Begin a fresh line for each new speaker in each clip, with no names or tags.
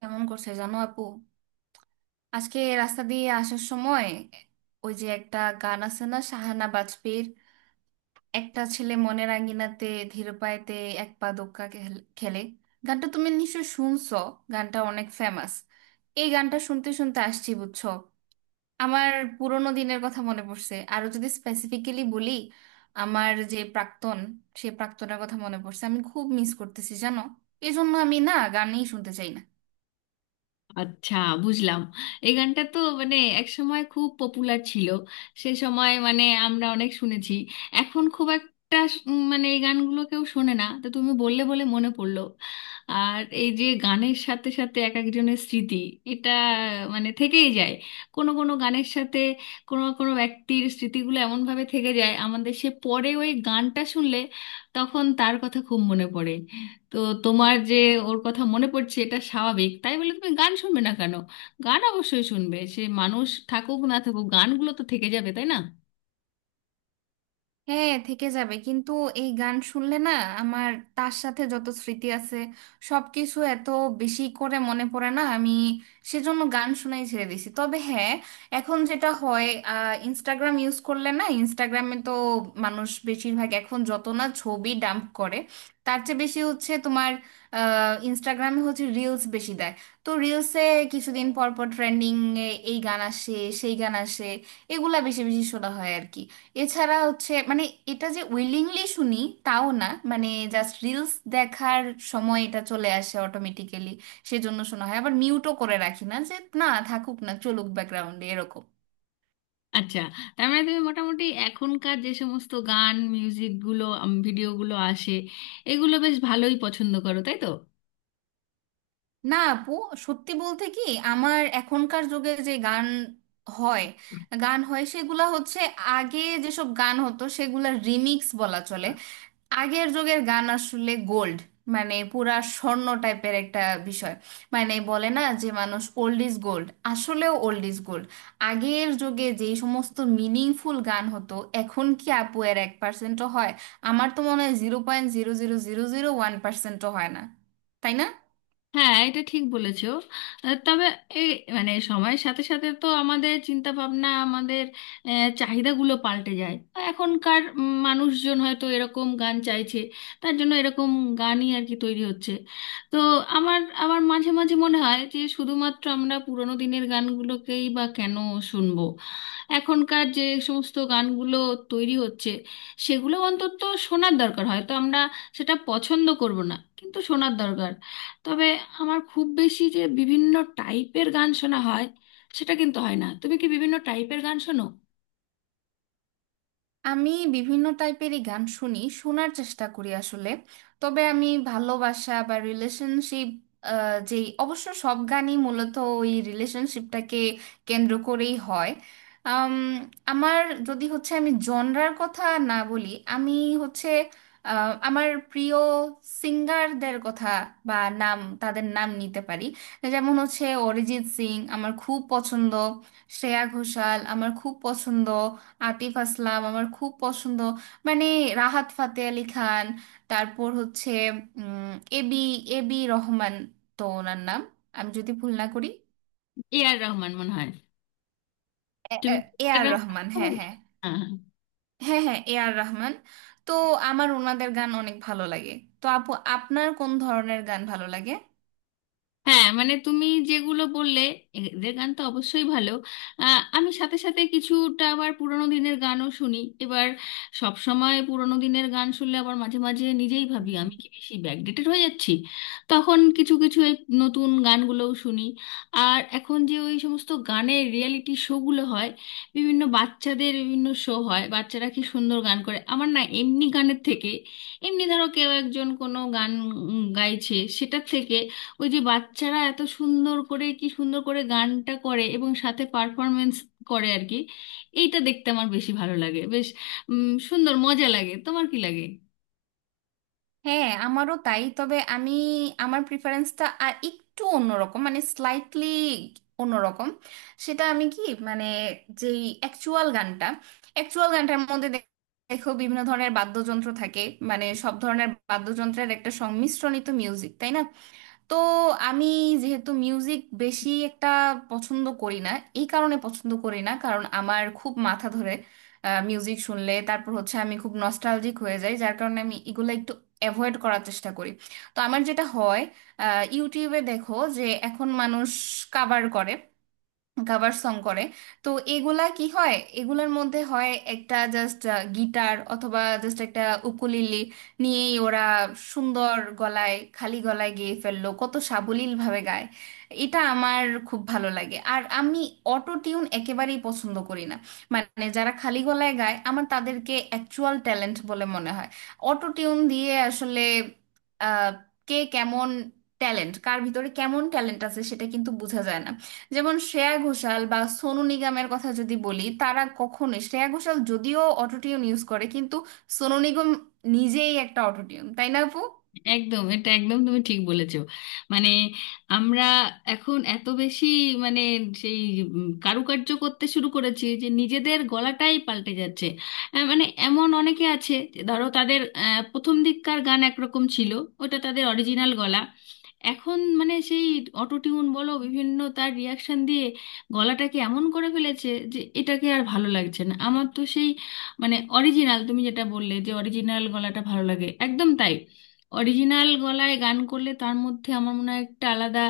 কেমন করছে জানো, আপু? আজকে রাস্তা দিয়ে আসার সময় ওই যে একটা গান আছে না, সাহানা বাজপেয়ীর, একটা ছেলে মনের আঙ্গিনাতে ধীর পায়েতে এক পা দোক্কা খেলে। গানটা তুমি নিশ্চয় শুনছো। গানটা অনেক ফেমাস। এই গানটা শুনতে শুনতে আসছি বুঝছো, আমার পুরোনো দিনের কথা মনে পড়ছে। আরো যদি স্পেসিফিক্যালি বলি, আমার যে প্রাক্তন, সে প্রাক্তনের কথা মনে পড়ছে, আমি খুব মিস করতেছি জানো। এই জন্য আমি না গানই শুনতে চাই না।
আচ্ছা, বুঝলাম। এই গানটা তো মানে এক সময় খুব পপুলার ছিল। সে সময় মানে আমরা অনেক শুনেছি। এখন খুব একটা মানে এই গানগুলো কেউ শোনে না, তো তুমি বললে বলে মনে পড়লো। আর এই যে গানের সাথে সাথে এক একজনের স্মৃতি, এটা মানে থেকেই যায়। কোনো কোনো গানের সাথে কোনো কোনো ব্যক্তির স্মৃতিগুলো এমনভাবে থেকে যায় আমাদের, সে পরে ওই গানটা শুনলে তখন তার কথা খুব মনে পড়ে। তো তোমার যে ওর কথা মনে পড়ছে, এটা স্বাভাবিক, তাই বলে তুমি গান শুনবে না কেন? গান অবশ্যই শুনবে, সে মানুষ থাকুক না থাকুক গানগুলো তো থেকে যাবে, তাই না?
হ্যাঁ থেকে যাবে, কিন্তু এই গান শুনলে না আমার তার সাথে যত স্মৃতি আছে সবকিছু এত বেশি করে মনে পড়ে না আমি, সেজন্য গান শুনাই ছেড়ে দিছি। তবে হ্যাঁ, এখন যেটা হয়, ইনস্টাগ্রাম ইউজ করলে না, ইনস্টাগ্রামে তো মানুষ বেশিরভাগ এখন যত না ছবি ডাম্প করে, তার চেয়ে বেশি হচ্ছে তোমার ইনস্টাগ্রামে হচ্ছে রিলস বেশি দেয়। তো রিলসে কিছুদিন পর পর ট্রেন্ডিং এ এই গান আসে, সেই গান আসে। এগুলা বেশি বেশি শোনা হয় আর কি। এছাড়া হচ্ছে, মানে এটা যে উইলিংলি শুনি তাও না। মানে জাস্ট রিলস দেখার সময় এটা চলে আসে অটোমেটিক্যালি, সেজন্য শোনা হয়। আবার মিউটও করে রাখি না যে না থাকুক, না চলুক ব্যাকগ্রাউন্ডে, এরকম।
আচ্ছা, তার মানে তুমি মোটামুটি এখনকার যে সমস্ত গান, মিউজিকগুলো, ভিডিওগুলো আসে, এগুলো বেশ ভালোই পছন্দ করো, তাই তো?
না আপু, সত্যি বলতে কি, আমার এখনকার যুগে যে গান হয়, গান হয় সেগুলা হচ্ছে আগে যেসব গান হতো সেগুলা রিমিক্স বলা চলে। আগের যুগের গান আসলে গোল্ড, মানে পুরা স্বর্ণ টাইপের একটা বিষয়। মানে বলে না যে মানুষ ওল্ড ইজ গোল্ড, আসলেও ওল্ড ইজ গোল্ড। আগের যুগে যেই সমস্ত মিনিংফুল গান হতো এখন কি আপু এর এক পার্সেন্টও হয়? আমার তো মনে হয় zero point zero zero zero zero one পার্সেন্টও হয় না, তাই না?
হ্যাঁ, এটা ঠিক বলেছো। তবে এই মানে সময়ের সাথে সাথে তো আমাদের চিন্তা ভাবনা, আমাদের চাহিদাগুলো পাল্টে যায়। এখনকার মানুষজন হয়তো এরকম গান চাইছে, তার জন্য এরকম গানই আর কি তৈরি হচ্ছে। তো আমার আমার মাঝে মাঝে মনে হয় যে শুধুমাত্র আমরা পুরোনো দিনের গানগুলোকেই বা কেন শুনবো? এখনকার যে সমস্ত গানগুলো তৈরি হচ্ছে সেগুলো অন্তত শোনার দরকার, হয়তো আমরা সেটা পছন্দ করব না কিন্তু শোনার দরকার। তবে আমার খুব বেশি যে বিভিন্ন টাইপের গান শোনা হয়, সেটা কিন্তু হয় না। তুমি কি বিভিন্ন টাইপের গান শোনো?
আমি বিভিন্ন টাইপেরই গান শুনি, শোনার চেষ্টা করি আসলে। তবে আমি ভালোবাসা বা রিলেশনশিপ, যেই অবশ্য সব গানই মূলত ওই রিলেশনশিপটাকে কেন্দ্র করেই হয়। আম, আমার, যদি হচ্ছে আমি জনরার কথা না বলি, আমি হচ্ছে আমার প্রিয় সিঙ্গারদের কথা বা নাম, তাদের নাম নিতে পারি। যেমন হচ্ছে অরিজিৎ সিং আমার খুব পছন্দ, শ্রেয়া ঘোষাল আমার খুব পছন্দ, আতিফ আসলাম আমার খুব পছন্দ, মানে রাহাত ফাতে আলি খান, তারপর হচ্ছে এবি, এবি রহমান। তো ওনার নাম আমি যদি ভুল না করি,
এ আর রহমান মনে হয়। তুমি
এ
এ আর
আর রহমান।
রহমান
হ্যাঁ,
বলছো?
হ্যাঁ।
হ্যাঁ, হ্যাঁ।
হ্যাঁ, হ্যাঁ, এ আর রহমান। তো আমার ওনাদের গান অনেক ভালো লাগে। তো আপু, আপনার কোন ধরনের গান ভালো লাগে?
হ্যাঁ, মানে তুমি যেগুলো বললে, এদের গান তো অবশ্যই ভালো। আমি সাথে সাথে কিছুটা আবার পুরোনো দিনের গানও শুনি। এবার সব সময় পুরোনো দিনের গান শুনলে আবার মাঝে মাঝে নিজেই ভাবি, আমি কি বেশি ব্যাকডেটেড হয়ে যাচ্ছি? তখন কিছু কিছু এই নতুন গানগুলোও শুনি। আর এখন যে ওই সমস্ত গানের রিয়েলিটি শোগুলো হয়, বিভিন্ন বাচ্চাদের বিভিন্ন শো হয়, বাচ্চারা কি সুন্দর গান করে! আমার না, এমনি গানের থেকে, এমনি ধরো কেউ একজন কোনো গান গাইছে, সেটার থেকে ওই যে বাচ্চারা এত সুন্দর করে, কি সুন্দর করে গানটা করে এবং সাথে পারফরমেন্স করে আর কি, এইটা দেখতে আমার বেশি ভালো লাগে। বেশ সুন্দর, মজা লাগে। তোমার কি লাগে?
হ্যাঁ আমারও তাই। তবে আমি, আমার প্রিফারেন্সটা আর একটু অন্যরকম, মানে স্লাইটলি অন্যরকম। সেটা আমি কি মানে, যেই অ্যাকচুয়াল গানটা, অ্যাকচুয়াল গানটার মধ্যে দেখো বিভিন্ন ধরনের বাদ্যযন্ত্র থাকে, মানে সব ধরনের বাদ্যযন্ত্রের একটা সংমিশ্রণিত মিউজিক, তাই না? তো আমি যেহেতু মিউজিক বেশি একটা পছন্দ করি না, এই কারণে পছন্দ করি না কারণ আমার খুব মাথা ধরে মিউজিক শুনলে। তারপর হচ্ছে আমি খুব নস্টালজিক হয়ে যাই, যার কারণে আমি এগুলো একটু অ্যাভয়েড করার চেষ্টা করি। তো আমার যেটা হয়, ইউটিউবে দেখো যে এখন মানুষ কাভার করে, কাভার সং করে। তো এগুলা কি হয়? এগুলার মধ্যে হয় একটা জাস্ট গিটার অথবা জাস্ট একটা উকুলিলি নিয়েই ওরা সুন্দর গলায়, খালি গলায় গেয়ে ফেললো, কত সাবলীল ভাবে গায়। এটা আমার খুব ভালো লাগে। আর আমি অটো টিউন একেবারেই পছন্দ করি না। মানে যারা খালি গলায় গায় আমার তাদেরকে অ্যাকচুয়াল ট্যালেন্ট বলে মনে হয়। অটো টিউন দিয়ে আসলে আহ, কে কেমন ট্যালেন্ট, কার ভিতরে কেমন ট্যালেন্ট আছে সেটা কিন্তু বোঝা যায় না। যেমন শ্রেয়া ঘোষাল বা সোনু নিগমের কথা যদি বলি, তারা কখনোই, শ্রেয়া ঘোষাল যদিও অটোটিউন ইউজ করে, কিন্তু সোনু নিগম নিজেই একটা অটোটিউন, তাই না আপু?
একদম, এটা একদম তুমি ঠিক বলেছো। মানে আমরা এখন এত বেশি মানে সেই কারুকার্য করতে শুরু করেছি যে নিজেদের গলাটাই পাল্টে যাচ্ছে। মানে এমন অনেকে আছে যে ধরো তাদের প্রথম দিককার গান একরকম ছিল, ওটা তাদের অরিজিনাল গলা। এখন মানে সেই অটো টিউন বলো, বিভিন্ন তার রিয়াকশন দিয়ে গলাটাকে এমন করে ফেলেছে যে এটাকে আর ভালো লাগছে না আমার। তো সেই মানে অরিজিনাল, তুমি যেটা বললে যে অরিজিনাল গলাটা ভালো লাগে, একদম তাই। অরিজিনাল গলায় গান করলে তার মধ্যে আমার মনে হয় একটা আলাদা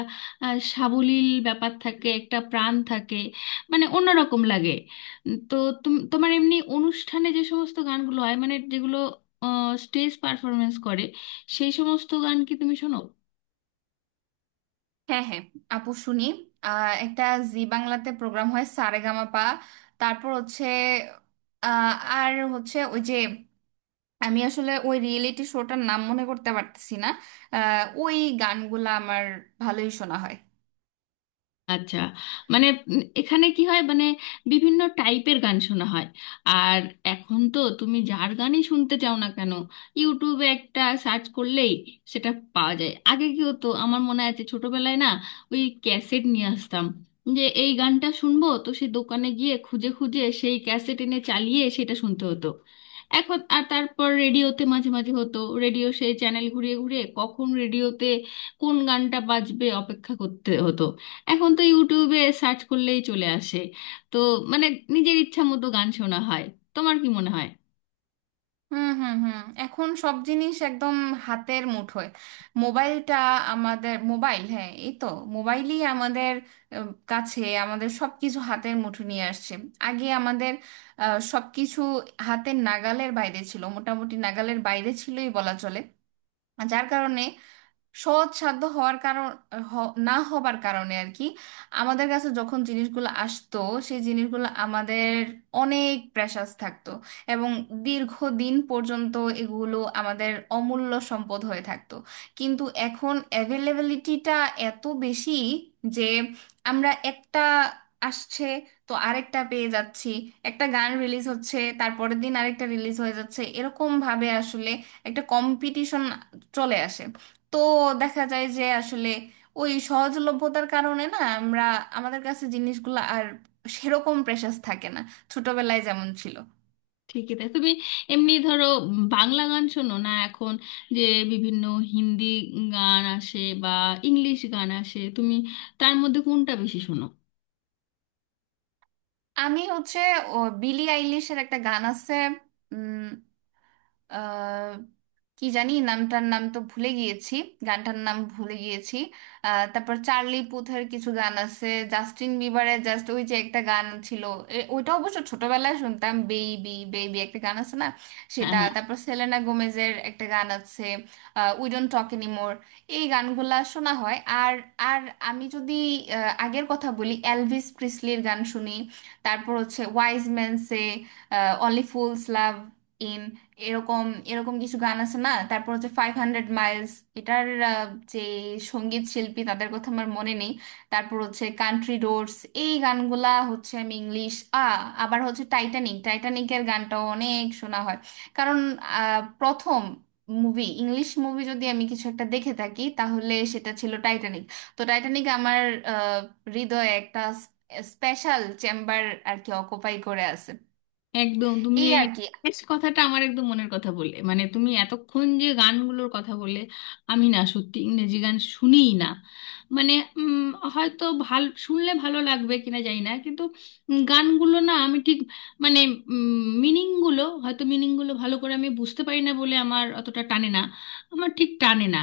সাবলীল ব্যাপার থাকে, একটা প্রাণ থাকে, মানে অন্যরকম লাগে। তো তোমার এমনি অনুষ্ঠানে যে সমস্ত গানগুলো হয়, মানে যেগুলো স্টেজ পারফরমেন্স করে, সেই সমস্ত গান কি তুমি শোনো?
হ্যাঁ, হ্যাঁ, আপু শুনি। একটা জি বাংলাতে প্রোগ্রাম হয় সারেগামাপা। তারপর হচ্ছে, আহ, আর হচ্ছে ওই যে, আমি আসলে ওই রিয়েলিটি শোটার নাম মনে করতে পারতেছি না। ওই গানগুলা আমার ভালোই শোনা হয়।
আচ্ছা, মানে এখানে কি হয়, মানে বিভিন্ন টাইপের গান শোনা হয়। আর এখন তো তুমি যার গানই শুনতে চাও না কেন, ইউটিউবে একটা সার্চ করলেই সেটা পাওয়া যায়। আগে কি হতো আমার মনে আছে, ছোটবেলায় না ওই ক্যাসেট নিয়ে আসতাম, যে এই গানটা শুনবো তো সেই দোকানে গিয়ে খুঁজে খুঁজে সেই ক্যাসেট এনে চালিয়ে সেটা শুনতে হতো। এখন আর, তারপর রেডিওতে মাঝে মাঝে হতো, রেডিও সেই চ্যানেল ঘুরিয়ে ঘুরিয়ে কখন রেডিওতে কোন গানটা বাজবে অপেক্ষা করতে হতো। এখন তো ইউটিউবে সার্চ করলেই চলে আসে। তো মানে নিজের ইচ্ছা মতো গান শোনা হয়। তোমার কি মনে হয়?
হুম, হুম, হুম, এখন সব জিনিস একদম হাতের মুঠোয়। মোবাইলটা আমাদের, মোবাইল হ্যাঁ এই তো, মোবাইলই আমাদের কাছে, আমাদের সব কিছু হাতের মুঠো নিয়ে আসছে। আগে আমাদের সব কিছু হাতের নাগালের বাইরে ছিল, মোটামুটি নাগালের বাইরে ছিলই বলা চলে। যার কারণে সৎসাধ্য হওয়ার কারণ, না হবার কারণে আর কি, আমাদের কাছে যখন জিনিসগুলো আসতো, সেই জিনিসগুলো আমাদের অনেক প্রেশাস থাকতো এবং দীর্ঘদিন পর্যন্ত এগুলো আমাদের অমূল্য সম্পদ হয়ে থাকতো। কিন্তু এখন অ্যাভেলেবিলিটিটা এত বেশি যে আমরা একটা আসছে তো আরেকটা পেয়ে যাচ্ছি। একটা গান রিলিজ হচ্ছে তারপরের দিন আরেকটা রিলিজ হয়ে যাচ্ছে, এরকম ভাবে আসলে একটা কম্পিটিশন চলে আসে। তো দেখা যায় যে আসলে ওই সহজলভ্যতার কারণে না, আমরা, আমাদের কাছে জিনিসগুলো আর সেরকম প্রেশাস থাকে না ছোটবেলায় যেমন ছিল।
ঠিকই তাই। তুমি এমনি ধরো বাংলা গান শোনো না, এখন যে বিভিন্ন হিন্দি গান আসে বা ইংলিশ গান আসে, তুমি তার মধ্যে কোনটা বেশি শোনো?
আমি হচ্ছে, ও, বিলি আইলিশের একটা গান আছে, আহ কি জানি নামটার, নাম তো ভুলে গিয়েছি, গানটার নাম ভুলে গিয়েছি। আহ, তারপর চার্লি পুথের কিছু গান আছে, জাস্টিন বিবারের জাস্ট ওই যে একটা গান ছিল, ওইটা অবশ্য ছোটবেলায় শুনতাম, বেবি বেবি একটা গান আছে না,
হ্যাঁ,
সেটা।
হ্যাঁ।
তারপর সেলেনা গোমেজের একটা গান আছে উই ডোন্ট টক এনিমোর, এই গানগুলা শোনা হয়। আর আর আমি যদি আগের কথা বলি, এলভিস প্রিসলির গান শুনি। তারপর হচ্ছে wise man say only fools love in, এরকম এরকম কিছু গান আছে না, তারপর হচ্ছে ফাইভ হান্ড্রেড মাইলস, এটার যে সঙ্গীত শিল্পী তাদের কথা আমার মনে নেই। তারপর হচ্ছে কান্ট্রি রোডস, এই গানগুলা হচ্ছে আমি ইংলিশ, আবার হচ্ছে টাইটানিক, টাইটানিকের গানটাও অনেক শোনা হয়। কারণ প্রথম মুভি, ইংলিশ মুভি যদি আমি কিছু একটা দেখে থাকি তাহলে সেটা ছিল টাইটানিক। তো টাইটানিক আমার আহ, হৃদয়ে একটা স্পেশাল চেম্বার আর কি অকুপাই করে আছে,
একদম, তুমি
এই
এই
আর কি।
শেষ কথাটা আমার একদম মনের কথা বলে। মানে তুমি এতক্ষণ যে গানগুলোর কথা বলে, আমি না সত্যি ইংরেজি গান শুনিই না। মানে উম, হয়তো ভাল শুনলে ভালো লাগবে কিনা জানি না, কিন্তু গানগুলো না আমি ঠিক মানে মিনিংগুলো, হয়তো মিনিংগুলো ভালো করে আমি বুঝতে পারি না বলে আমার অতটা টানে না, আমার ঠিক টানে না।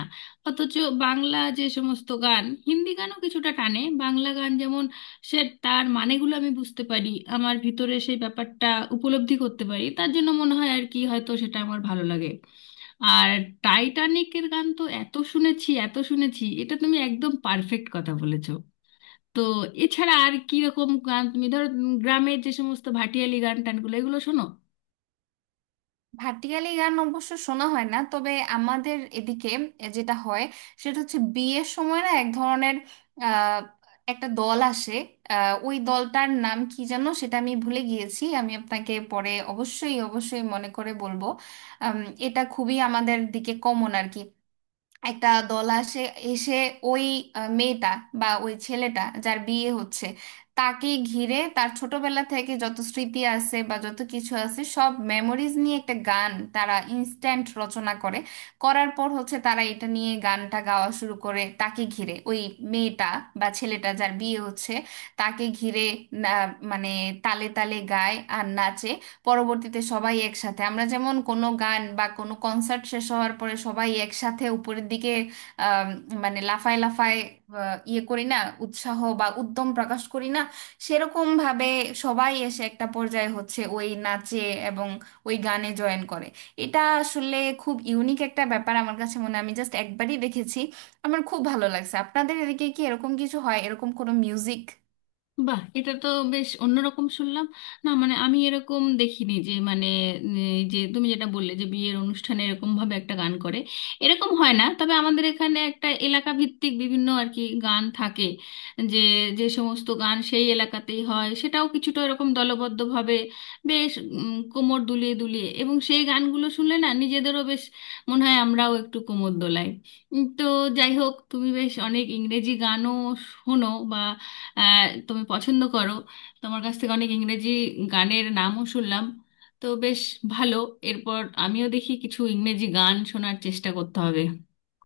অথচ বাংলা যে সমস্ত গান, হিন্দি গানও কিছুটা টানে, বাংলা গান যেমন সে, তার মানেগুলো আমি বুঝতে পারি, আমার ভিতরে সেই ব্যাপারটা উপলব্ধি করতে পারি, তার জন্য মনে হয় আর কি হয়তো সেটা আমার ভালো লাগে। আর টাইটানিকের গান তো এত শুনেছি, এত শুনেছি, এটা তুমি একদম পারফেক্ট কথা বলেছো। তো এছাড়া আর কি রকম গান তুমি ধরো, গ্রামের যে সমস্ত ভাটিয়ালি গান, টানগুলো, এগুলো শোনো?
ভাটিয়ালি গান অবশ্য শোনা হয় না। তবে আমাদের এদিকে যেটা হয়, সেটা হচ্ছে বিয়ের সময় না এক ধরনের আহ, একটা দল আসে। ওই দলটার নাম কি যেন, সেটা আমি ভুলে গিয়েছি, আমি আপনাকে পরে অবশ্যই অবশ্যই মনে করে বলবো। আম, এটা খুবই আমাদের দিকে কমন আর কি। একটা দল আসে, এসে ওই মেয়েটা বা ওই ছেলেটা যার বিয়ে হচ্ছে, তাকে ঘিরে তার ছোটবেলা থেকে যত স্মৃতি আছে বা যত কিছু আছে সব মেমোরিজ নিয়ে একটা গান তারা ইনস্ট্যান্ট রচনা করে। করার পর হচ্ছে তারা এটা নিয়ে গানটা গাওয়া শুরু করে তাকে ঘিরে, ওই মেয়েটা বা ছেলেটা যার বিয়ে হচ্ছে, তাকে ঘিরে। মানে তালে তালে গায় আর নাচে। পরবর্তীতে সবাই একসাথে, আমরা যেমন কোনো গান বা কোনো কনসার্ট শেষ হওয়ার পরে সবাই একসাথে উপরের দিকে, আম, মানে লাফায় লাফায় ইয়ে করি না, উৎসাহ বা উদ্যম প্রকাশ করি না, সেরকম ভাবে সবাই এসে একটা পর্যায়ে হচ্ছে ওই নাচে এবং ওই গানে জয়েন করে। এটা আসলে খুব ইউনিক একটা ব্যাপার আমার কাছে মনে হয়। আমি জাস্ট একবারই দেখেছি, আমার খুব ভালো লাগছে। আপনাদের এদিকে কি এরকম কিছু হয়, এরকম কোনো মিউজিক?
বাহ, এটা তো বেশ অন্যরকম শুনলাম। না মানে আমি এরকম দেখিনি, যে মানে এই যে তুমি যেটা বললে যে বিয়ের অনুষ্ঠানে এরকম ভাবে একটা গান করে, এরকম হয় না। তবে আমাদের এখানে একটা এলাকা ভিত্তিক বিভিন্ন আর কি গান থাকে, যে যে সমস্ত গান সেই এলাকাতেই হয়, সেটাও কিছুটা এরকম দলবদ্ধভাবে বেশ কোমর দুলিয়ে দুলিয়ে, এবং সেই গানগুলো শুনলে না নিজেদেরও বেশ মনে হয় আমরাও একটু কোমর দোলাই। তো যাই হোক, তুমি বেশ অনেক ইংরেজি গানও শোনো বা আহ, তুমি পছন্দ করো, তোমার কাছ থেকে অনেক ইংরেজি গানের নামও শুনলাম। তো বেশ ভালো, এরপর আমিও দেখি কিছু ইংরেজি গান শোনার চেষ্টা করতে হবে।